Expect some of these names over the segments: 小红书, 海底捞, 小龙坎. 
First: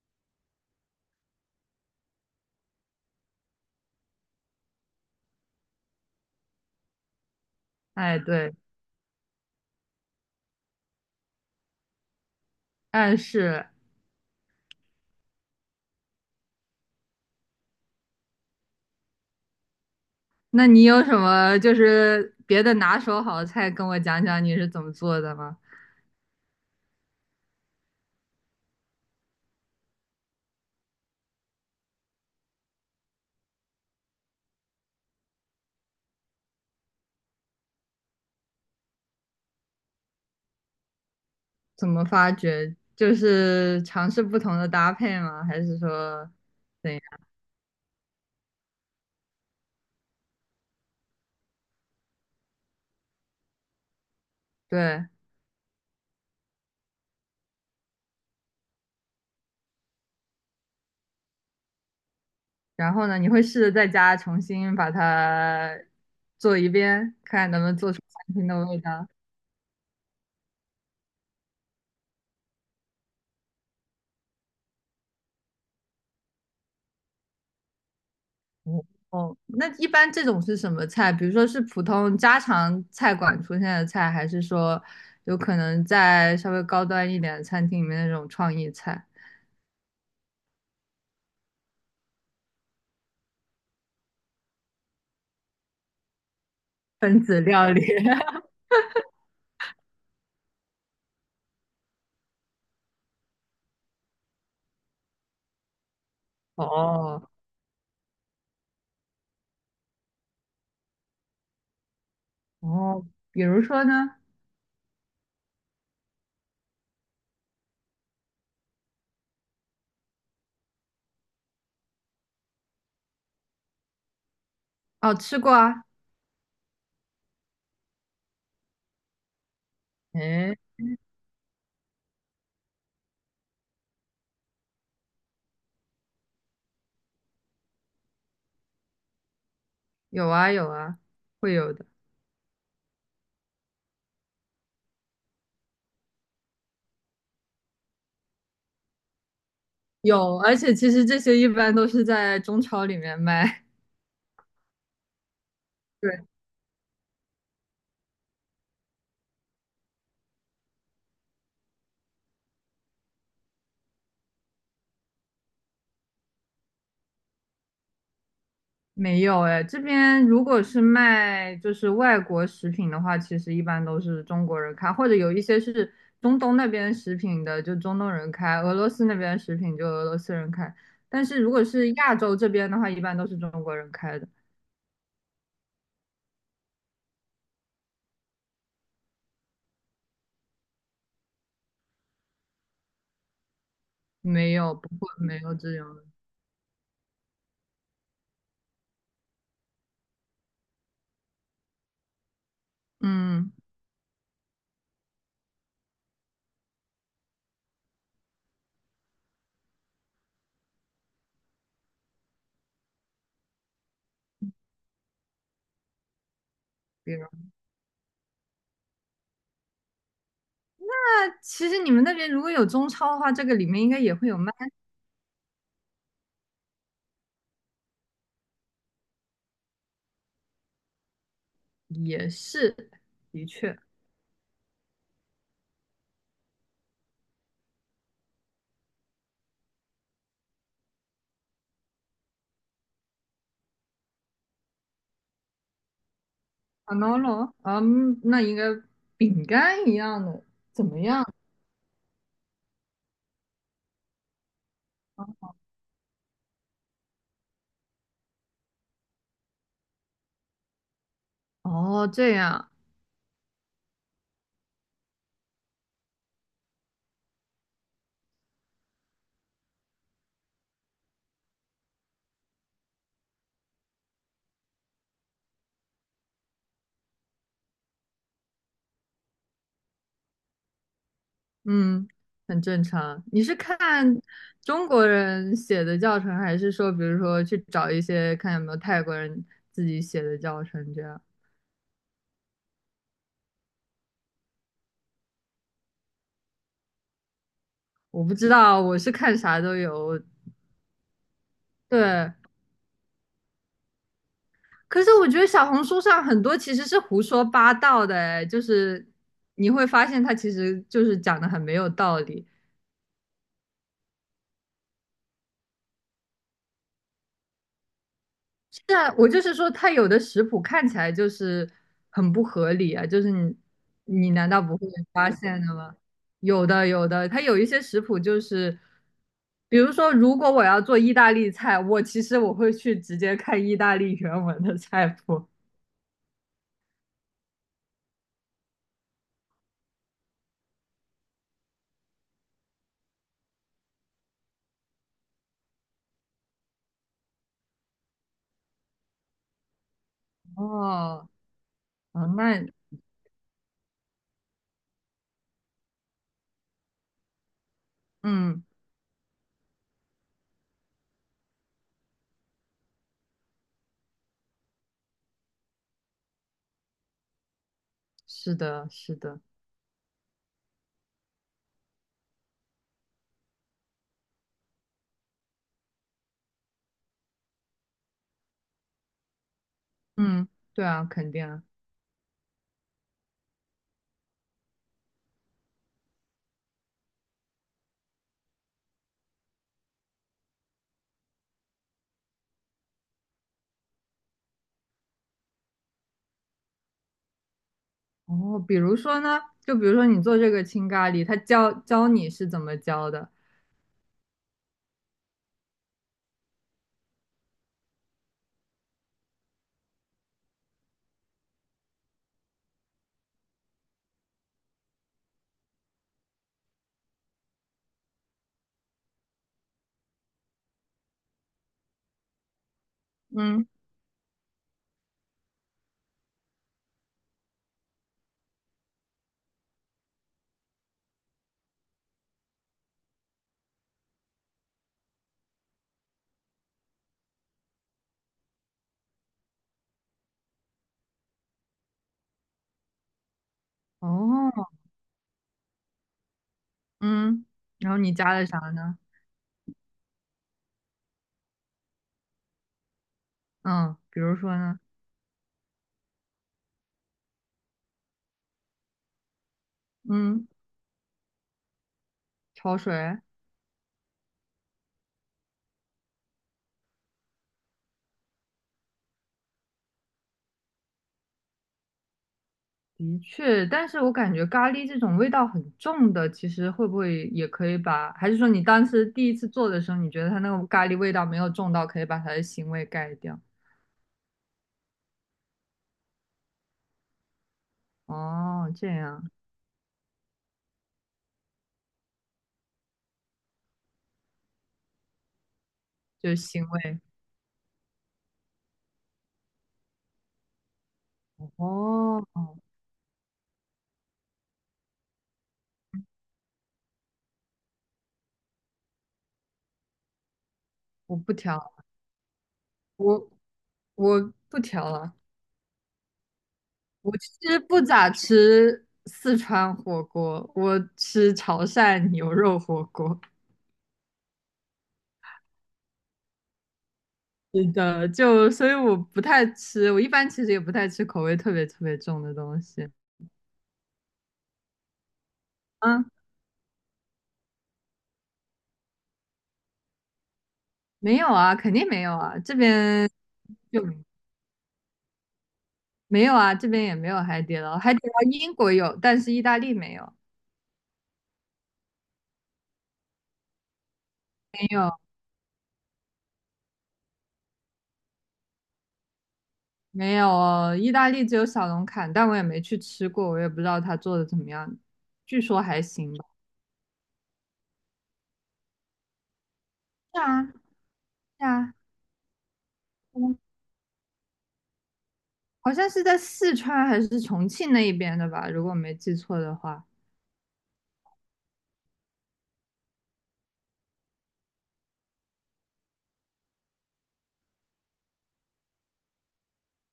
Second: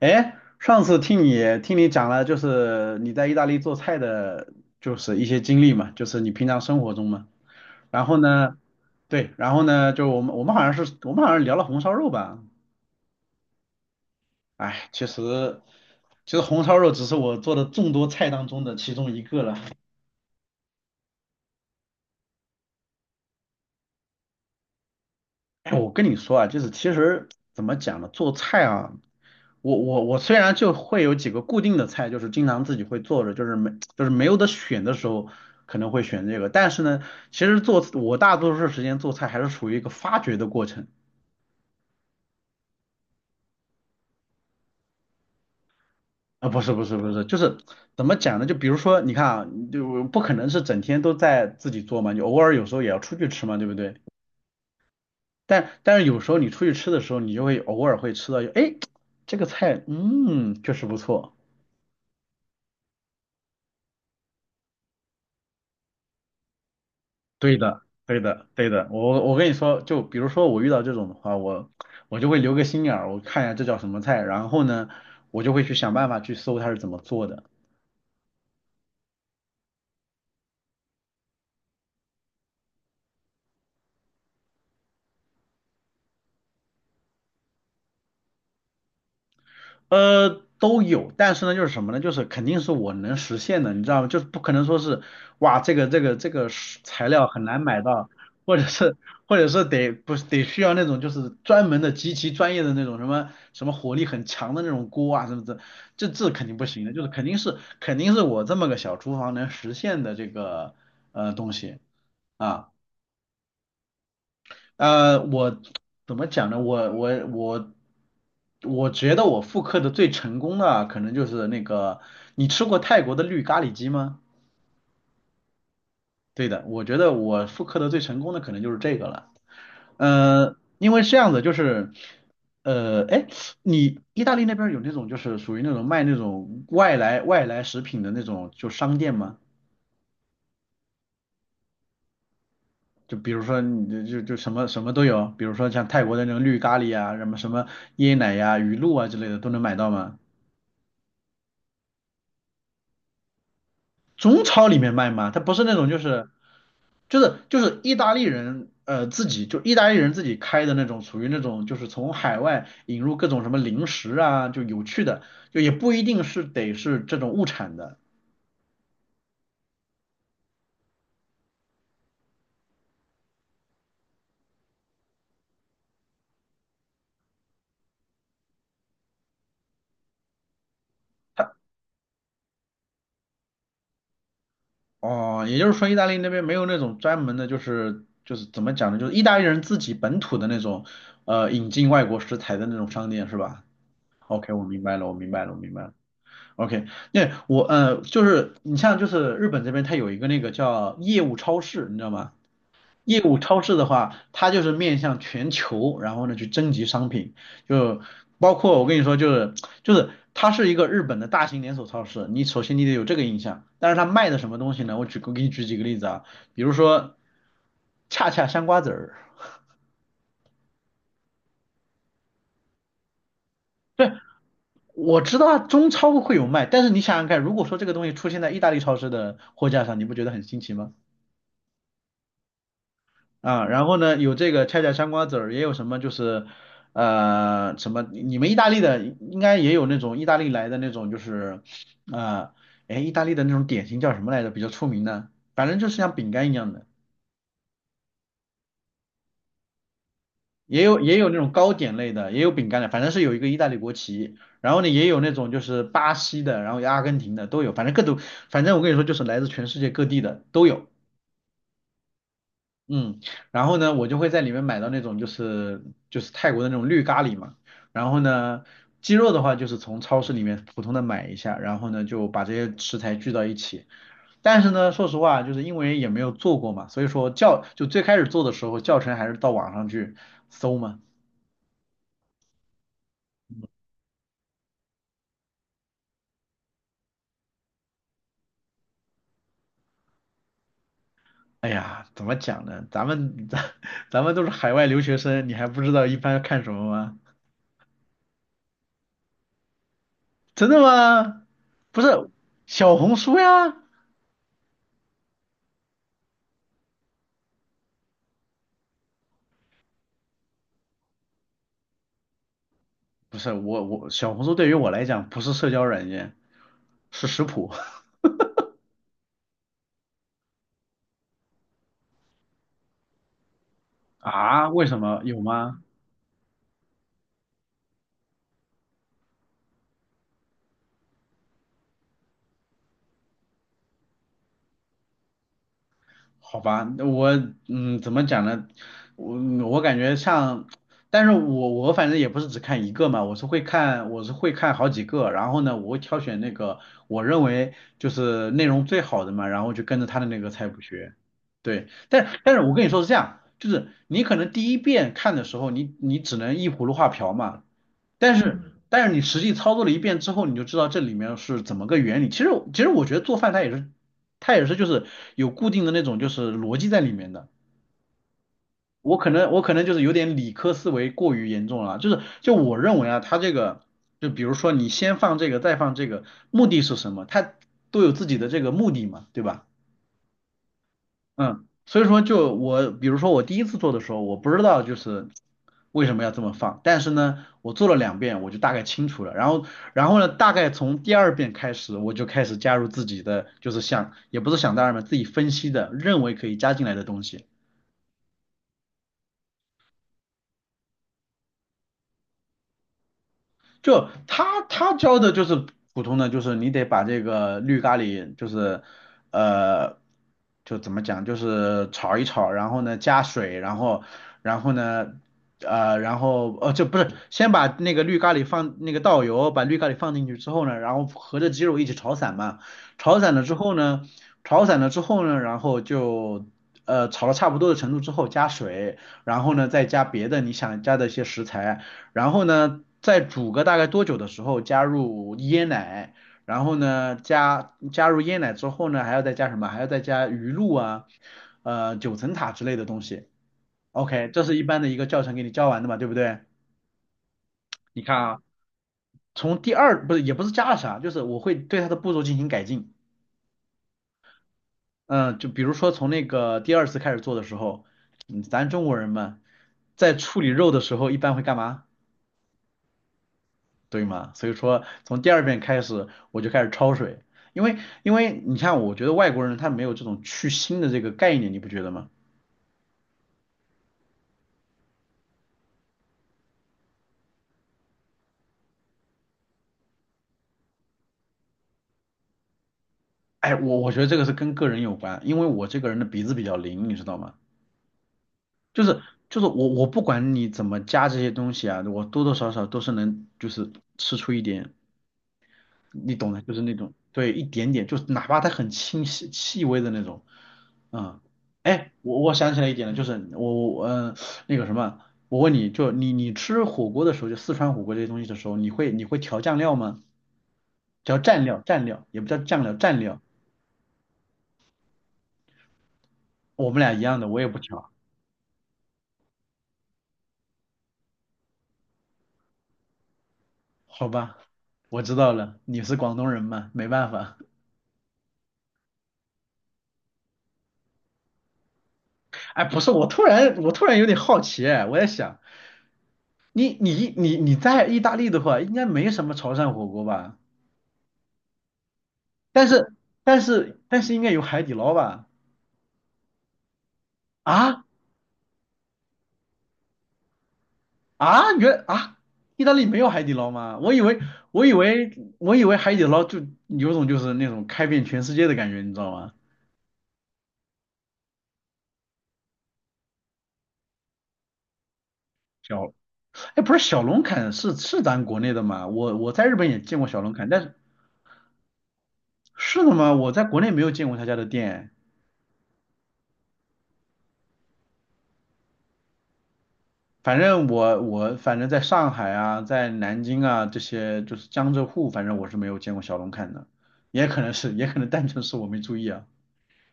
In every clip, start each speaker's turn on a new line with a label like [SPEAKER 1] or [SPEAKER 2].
[SPEAKER 1] 哎，上次听你讲了，就是你在意大利做菜的，就是一些经历嘛，就是你平常生活中嘛。然后
[SPEAKER 2] 哎，对。
[SPEAKER 1] 呢，对，然后呢，就我们好像聊了红烧肉吧。
[SPEAKER 2] 哎是。
[SPEAKER 1] 哎，其实其实红烧肉只是我做的众多菜当中的其中一个了。
[SPEAKER 2] 那你有什么就是别的拿手好菜跟我讲讲你是怎么做的吗？
[SPEAKER 1] 哎，我跟你说啊，就是其实怎么讲呢，做菜啊。我虽然就会有几个固定的菜，就是经常自己会做着，就是没有得选的时候可能会选这个，但是呢，其实做我大多数时间做菜还是属于一个发掘的过程
[SPEAKER 2] 怎么发掘？就是尝试不同的搭配吗？还是说
[SPEAKER 1] 啊，不是不
[SPEAKER 2] 怎
[SPEAKER 1] 是不
[SPEAKER 2] 样？
[SPEAKER 1] 是，就是怎么讲呢？就比如说你看啊，就不可能是整天都在自己做嘛，你偶尔有时候也要出去吃嘛，对不对？
[SPEAKER 2] 对。
[SPEAKER 1] 但是有时候你出去吃的时候，你就会偶尔会吃到，哎，这个菜确实不错。
[SPEAKER 2] 然后呢，你会试着在家重新把它做一遍，看
[SPEAKER 1] 对
[SPEAKER 2] 能不能
[SPEAKER 1] 的，
[SPEAKER 2] 做出
[SPEAKER 1] 对
[SPEAKER 2] 餐
[SPEAKER 1] 的，
[SPEAKER 2] 厅的
[SPEAKER 1] 对
[SPEAKER 2] 味
[SPEAKER 1] 的。
[SPEAKER 2] 道？
[SPEAKER 1] 我跟你说，就比如说我遇到这种的话，我就会留个心眼儿，我看一下这叫什么菜，然后呢，我就会去想办法去搜它是怎么做的。
[SPEAKER 2] 哦，哦，那一般这种是什么菜？比如说是普通家常菜馆出现的菜，还是说有可能在稍微高端一点的餐厅里面那种创意菜，
[SPEAKER 1] 呃，都有，但是呢，就是什么呢？就是肯定是我能实现的，你知道吗？就是不可能说是，哇，这个是材
[SPEAKER 2] 分
[SPEAKER 1] 料
[SPEAKER 2] 子
[SPEAKER 1] 很难
[SPEAKER 2] 料
[SPEAKER 1] 买
[SPEAKER 2] 理？
[SPEAKER 1] 到，或者是或者是得不是得需要那种就是专门的极其专业的那种什么什么火力很强的那种锅啊什么的，这肯定不行的，就是
[SPEAKER 2] 哦
[SPEAKER 1] 肯定是我这么个小厨房能实现的这个东西啊。
[SPEAKER 2] 哦，比如说呢？
[SPEAKER 1] 我怎么讲呢？我我觉得我复刻的最成功的可能就是那个，你吃过泰国的绿咖喱鸡吗？
[SPEAKER 2] 哦，吃过啊。
[SPEAKER 1] 对的，我觉得我复刻的最成功的可能就是这个了。
[SPEAKER 2] 哎，
[SPEAKER 1] 因为这样子，就是，哎，你意大利那边有那种就是属于那种卖那种外来食品的那种就商店吗？
[SPEAKER 2] 有啊有啊，会有的。
[SPEAKER 1] 就比如说你就就就什么什么都有，比如说像泰国的那种绿咖喱啊，什么什么椰奶呀、鱼露啊之类的都能买到吗？
[SPEAKER 2] 有，而且其实这些一般都是在中超里面卖。
[SPEAKER 1] 中超里面卖吗？它不是那种就
[SPEAKER 2] 对。
[SPEAKER 1] 是就是就是意大利人自己就意大利人自己开的那种，属于那种就是从海外引入各种什么零食啊，就有趣的，就也不一定是得是这种物产的
[SPEAKER 2] 没有哎，这边如果是卖就是外国食品的话，其实一般都是中国人开，或者有一些是中东那边食品的，就中东人开；俄罗斯那边食品就俄罗斯人开。但是如果是亚洲这边的话，一般都是中国人开的。
[SPEAKER 1] 哦。也就是说，意大利那边没有那种专门的，就是怎么讲呢，就是意大利人自己本土的那种引进外国食材的那种商店是吧？
[SPEAKER 2] 没
[SPEAKER 1] OK，我
[SPEAKER 2] 有，
[SPEAKER 1] 明
[SPEAKER 2] 不
[SPEAKER 1] 白了，
[SPEAKER 2] 会，
[SPEAKER 1] 我明
[SPEAKER 2] 没
[SPEAKER 1] 白了，
[SPEAKER 2] 有
[SPEAKER 1] 我明
[SPEAKER 2] 这
[SPEAKER 1] 白了。
[SPEAKER 2] 种的。
[SPEAKER 1] OK，那我就是你像就是日本这边，它有一个那个叫业务超市，你知道吗？业务
[SPEAKER 2] 嗯，
[SPEAKER 1] 超市的话，它就是面向全球，然后呢去征集商品，就包括我跟你说，就是它是一个日本的大型连锁超市，你首先你得有这个印象。但是它卖的什么东西呢？我给你举几个例子啊，比如
[SPEAKER 2] 比
[SPEAKER 1] 说
[SPEAKER 2] 如，
[SPEAKER 1] 恰恰香瓜子儿。
[SPEAKER 2] 那其实你们那边如果有中超的话，这个里面应该也会有卖。
[SPEAKER 1] 我知道中超会有卖，但是你想想看，如果说这个东西出现在意大利超市的货架上，你不觉得很新奇吗？
[SPEAKER 2] 也是，的
[SPEAKER 1] 啊，
[SPEAKER 2] 确。
[SPEAKER 1] 然后呢，有这个恰恰香瓜子儿，也有什么就是，呃，什么你们意大利的应该也有那种意大利来的那种就是，呃，哎，意大利的那种点心叫什么来着？比较出名的，反正就是像饼干一样的。
[SPEAKER 2] a n o l o 嗯，那应该饼干一样的，
[SPEAKER 1] 也
[SPEAKER 2] 怎
[SPEAKER 1] 有
[SPEAKER 2] 么
[SPEAKER 1] 也
[SPEAKER 2] 样？
[SPEAKER 1] 有那种糕点类的，也有饼干的，反正是有一个意大利国旗，然后呢也有那种就是巴西的，然后有阿根廷的都有，反正各种，反正我跟你说就是来自全世界各地的都有，
[SPEAKER 2] 哦，这样。
[SPEAKER 1] 嗯，然后呢我就会在里面买到那种就是泰国的那种绿咖喱嘛，然后呢鸡肉的话就是从超市里面普通的买一下，然后呢就把这些食材聚到一起，但是呢说实话就是因为也没有做过嘛，所以说最开始做的时候教程还是到网上去搜嘛。
[SPEAKER 2] 嗯，很正常。你是看中国人写的教程，还是说，比如说去找一些看有没有泰国人自己写的教程这样？
[SPEAKER 1] 哎呀，怎么讲呢？咱们 咱们都是海外留学生，你还不知道一般看什么吗？
[SPEAKER 2] 我不知道，我是看啥都有。
[SPEAKER 1] 真的吗？不是
[SPEAKER 2] 对。
[SPEAKER 1] 小红书呀，
[SPEAKER 2] 可是我觉得小红书上很多其实是胡说八道的，哎，就是你会发现他其实就是讲的很没有道理。
[SPEAKER 1] 不是我小红书对于我来讲不是社交软件，是食谱
[SPEAKER 2] 是啊，我就是说，它有的食谱看起来就是很不合理啊，就是你 你难道
[SPEAKER 1] 啊？
[SPEAKER 2] 不
[SPEAKER 1] 为
[SPEAKER 2] 会
[SPEAKER 1] 什么
[SPEAKER 2] 发
[SPEAKER 1] 有
[SPEAKER 2] 现的
[SPEAKER 1] 吗？
[SPEAKER 2] 吗？有的有的，它有一些食谱就是，比如说，如果我要做意大利菜，我其实我会去直接看意大利原文的菜谱。
[SPEAKER 1] 好吧，那我嗯，怎么讲呢？我我感觉像，但是我反正也不是只看一个嘛，我是会看好几个，然后呢，我会挑选那个我认为就是内容最好的嘛，然后就跟着他的那个菜谱学。
[SPEAKER 2] 哦，
[SPEAKER 1] 对，但
[SPEAKER 2] 哦，
[SPEAKER 1] 但是
[SPEAKER 2] 那
[SPEAKER 1] 我跟你说是这样，就是你可能第一遍看的时候，你只能依葫芦画瓢嘛，但
[SPEAKER 2] 嗯，
[SPEAKER 1] 是但是你实际操作了一遍之后，你就知道这里面是怎么个原理。其实其实我觉得做饭它也是就是有固定的那种就是逻辑在里面的。
[SPEAKER 2] 是的，是
[SPEAKER 1] 我可
[SPEAKER 2] 的。
[SPEAKER 1] 能我可能就是有点理科思维过于严重了啊就是就我认为啊，它这个就比如说你先放这个再放这个，目的是什么？它都有自己的这个目的嘛，对吧？
[SPEAKER 2] 嗯，对啊，肯定啊。
[SPEAKER 1] 嗯，所以说就我，比如说我第一次做的时候，我不知道就是为什么要这么放，但是呢，我做了两遍，我就大概清楚了。然后，然后呢，大概从第二遍开始，我就开始加入自己的，就是想，也不是想当然嘛，自己分析的，认为可以加进来的东西。
[SPEAKER 2] 哦，比如说呢，就比如说你做这个青咖喱，他教教你是怎么教的？
[SPEAKER 1] 就他教的就是普通的，就是你得把这个绿咖喱，就是呃，就怎么讲，就是炒一炒，然后呢加水，然后然后呢呃，然后呃，就不是先把那个绿咖喱放那个倒油，把绿咖喱放进去之后呢，然后和着鸡肉一起炒散嘛，炒散了之
[SPEAKER 2] 嗯。
[SPEAKER 1] 后呢，炒散了之后呢，然后就。呃，炒到差不多的程度之后加水，然后呢再加别的你想加的一些食材，然后呢，再煮个大概多久的时候加入椰奶，然后呢加入椰奶之后呢，还要再加什么？还要再加鱼露啊，呃九层塔之类的东西。OK，这是一
[SPEAKER 2] 哦。
[SPEAKER 1] 般的一个教程给你教完的嘛，对不对？
[SPEAKER 2] 嗯，然后
[SPEAKER 1] 你
[SPEAKER 2] 你
[SPEAKER 1] 看
[SPEAKER 2] 加
[SPEAKER 1] 啊，
[SPEAKER 2] 的啥呢？
[SPEAKER 1] 从第二不是也不是加了啥，就是我会对它的步骤进行改进。
[SPEAKER 2] 嗯，比如说呢？
[SPEAKER 1] 嗯，就比如说从那个第二次开始做的时候，嗯咱中国人嘛，在处
[SPEAKER 2] 嗯，
[SPEAKER 1] 理肉的时候一般会干嘛？
[SPEAKER 2] 焯水。
[SPEAKER 1] 对吗？所以说从第二遍开始我就开始焯水，因为因为你看，我觉得外国人他没有这种去腥的这个概念，你不觉得吗？
[SPEAKER 2] 的确，但是我感觉咖喱这种味道很重的，其实会不会也可以把？还是说你当时第一次做的时候，你觉得它那个咖喱味道没有重到，可以把它的腥味盖掉？
[SPEAKER 1] 哎，我觉得这个是跟个人有关，因为我这个人的鼻子比较灵，你知道吗？
[SPEAKER 2] 哦，
[SPEAKER 1] 就
[SPEAKER 2] 这
[SPEAKER 1] 是
[SPEAKER 2] 样。
[SPEAKER 1] 就是我不管你怎么加这些东西啊，我多多少少都是能就是吃出一点你
[SPEAKER 2] 就
[SPEAKER 1] 懂
[SPEAKER 2] 是
[SPEAKER 1] 的，就是
[SPEAKER 2] 腥
[SPEAKER 1] 那种，
[SPEAKER 2] 味。
[SPEAKER 1] 对，一点点，就是哪怕它很清晰、细微的那种，嗯，哎，我
[SPEAKER 2] 哦，
[SPEAKER 1] 我想起来一点了，就是我那个什么，我问你就你吃火锅的时候，就四川火锅这些东西的时候，你会调酱料吗？
[SPEAKER 2] 我
[SPEAKER 1] 调
[SPEAKER 2] 不
[SPEAKER 1] 蘸料，
[SPEAKER 2] 调。
[SPEAKER 1] 蘸料也不叫酱料，蘸料，
[SPEAKER 2] 我我不调了。
[SPEAKER 1] 我们俩一
[SPEAKER 2] 我
[SPEAKER 1] 样的，
[SPEAKER 2] 其
[SPEAKER 1] 我也不
[SPEAKER 2] 实不
[SPEAKER 1] 调，
[SPEAKER 2] 咋吃四川火锅，我吃潮汕牛肉火锅。
[SPEAKER 1] 好吧，我知道了，你是广东人嘛，没办法。
[SPEAKER 2] 是的，就所以我不太吃，我一般其实也不太吃口味特别特别重的东
[SPEAKER 1] 哎，不
[SPEAKER 2] 西。
[SPEAKER 1] 是，我突然有点好奇，哎，我在想，
[SPEAKER 2] 嗯。
[SPEAKER 1] 你在意大利的话，应该没什么潮汕火锅吧？
[SPEAKER 2] 没有啊，肯定没有啊，这
[SPEAKER 1] 但是
[SPEAKER 2] 边
[SPEAKER 1] 但是
[SPEAKER 2] 就
[SPEAKER 1] 但是应该有海底捞吧？
[SPEAKER 2] 没有啊，这边也没有海底捞，
[SPEAKER 1] 啊
[SPEAKER 2] 海底捞英国有，但是意大利没有。
[SPEAKER 1] 啊，原啊，意大利没有海底捞吗？
[SPEAKER 2] 没
[SPEAKER 1] 我以
[SPEAKER 2] 有
[SPEAKER 1] 为我以为海底捞就有种就是那种开遍全世界的感觉，你知道吗？
[SPEAKER 2] 没有，意大利只有小龙坎，但我也没去吃过，我也不知道它做的怎么样，据说还
[SPEAKER 1] 小，
[SPEAKER 2] 行吧。
[SPEAKER 1] 哎，不是小龙坎是咱国内的嘛？我在日本也见过小
[SPEAKER 2] 是
[SPEAKER 1] 龙
[SPEAKER 2] 啊，
[SPEAKER 1] 坎，但
[SPEAKER 2] 是
[SPEAKER 1] 是
[SPEAKER 2] 啊。
[SPEAKER 1] 是的吗？我
[SPEAKER 2] 嗯，
[SPEAKER 1] 在国内没有见过他家的店。
[SPEAKER 2] 好像是在四川还是重庆那一边的吧，如果我没记错的话。
[SPEAKER 1] 反正我在上海啊，在南京啊这些就是江浙沪，反正我是没有见过小龙坎的，也可能是也可能单纯是我没注意啊。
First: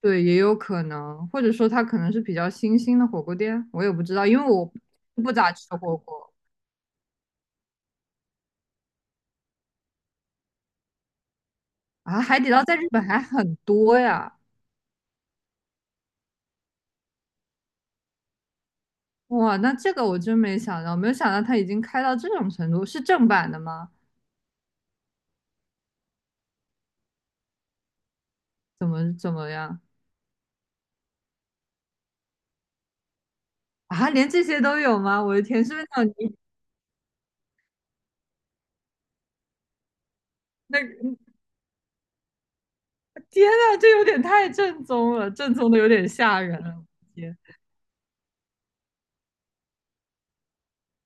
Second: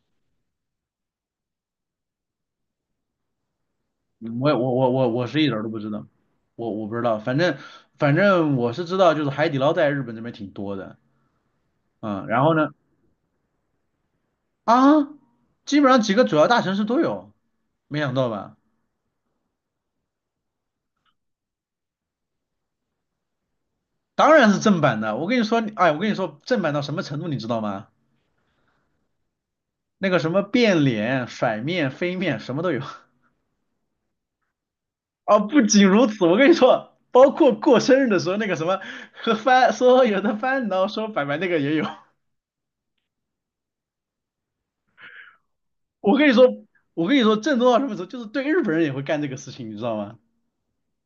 [SPEAKER 2] 对，也有可能，或者说它可能是比较新兴的火锅店，我也不知道，
[SPEAKER 1] 嗯
[SPEAKER 2] 因为
[SPEAKER 1] 我也
[SPEAKER 2] 我
[SPEAKER 1] 我我我我
[SPEAKER 2] 不
[SPEAKER 1] 是一
[SPEAKER 2] 咋
[SPEAKER 1] 点儿
[SPEAKER 2] 吃
[SPEAKER 1] 都不知
[SPEAKER 2] 火
[SPEAKER 1] 道，
[SPEAKER 2] 锅
[SPEAKER 1] 我不知道，反正我是知道，就是海底捞在日本这边挺多的，
[SPEAKER 2] 啊。
[SPEAKER 1] 嗯，
[SPEAKER 2] 海
[SPEAKER 1] 然
[SPEAKER 2] 底
[SPEAKER 1] 后
[SPEAKER 2] 捞
[SPEAKER 1] 呢，
[SPEAKER 2] 在日本还很多呀。
[SPEAKER 1] 啊，基本上几个主要大城市都有，没想到吧？
[SPEAKER 2] 哇，那这个我真没想到，没有想到它已经开到这种程度，是正版的吗？
[SPEAKER 1] 当然是正版的，我跟你说，哎，我跟你说，正版到什么程度，你知道吗？
[SPEAKER 2] 怎么样？
[SPEAKER 1] 那个什么变脸、甩面、飞面，什么都有。
[SPEAKER 2] 啊？连这些都有吗？我
[SPEAKER 1] 啊，
[SPEAKER 2] 的
[SPEAKER 1] 不
[SPEAKER 2] 天，是不
[SPEAKER 1] 仅
[SPEAKER 2] 是那
[SPEAKER 1] 如
[SPEAKER 2] 种
[SPEAKER 1] 此，我
[SPEAKER 2] 你
[SPEAKER 1] 跟你说，包括过生日的时候，那个什么和翻说有的翻，然后说
[SPEAKER 2] 那
[SPEAKER 1] 拜拜那个也有。
[SPEAKER 2] 天呐，这有点太正宗了，正宗的有点
[SPEAKER 1] 我跟你
[SPEAKER 2] 吓
[SPEAKER 1] 说，
[SPEAKER 2] 人了。我
[SPEAKER 1] 我
[SPEAKER 2] 的
[SPEAKER 1] 跟你说，
[SPEAKER 2] 天。
[SPEAKER 1] 正宗到什么时候，就是对日本人也会干这个事情，你知道吗？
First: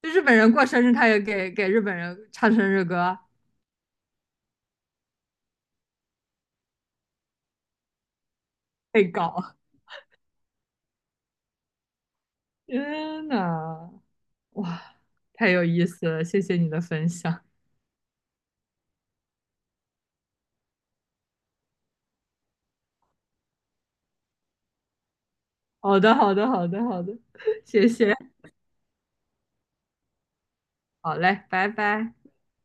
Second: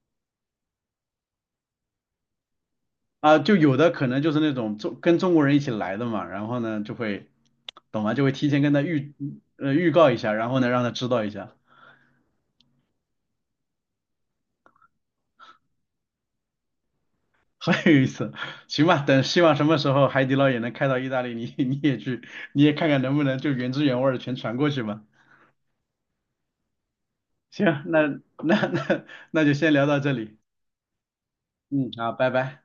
[SPEAKER 2] 就日本人过生日，他也给日本人唱生日歌。
[SPEAKER 1] 啊，就有的可能就是那种中跟中国人一起来的嘛，然后呢就会，懂吗？就会提前跟他
[SPEAKER 2] 被
[SPEAKER 1] 预
[SPEAKER 2] 搞。
[SPEAKER 1] 呃预告一下，然后呢让他知道一下，
[SPEAKER 2] 天呐！哇，太有意思了，谢谢你的分享。
[SPEAKER 1] 很有意思。行吧，等希望什么时候海底捞也能开到意大利，你也去，你也看看能不能就原汁原味儿的全传过去吧。
[SPEAKER 2] 好的，好的，好的，好的，
[SPEAKER 1] 行，
[SPEAKER 2] 谢
[SPEAKER 1] 那
[SPEAKER 2] 谢。
[SPEAKER 1] 那那 那就先聊到这里，
[SPEAKER 2] 好嘞，拜
[SPEAKER 1] 嗯，好，
[SPEAKER 2] 拜。
[SPEAKER 1] 拜拜。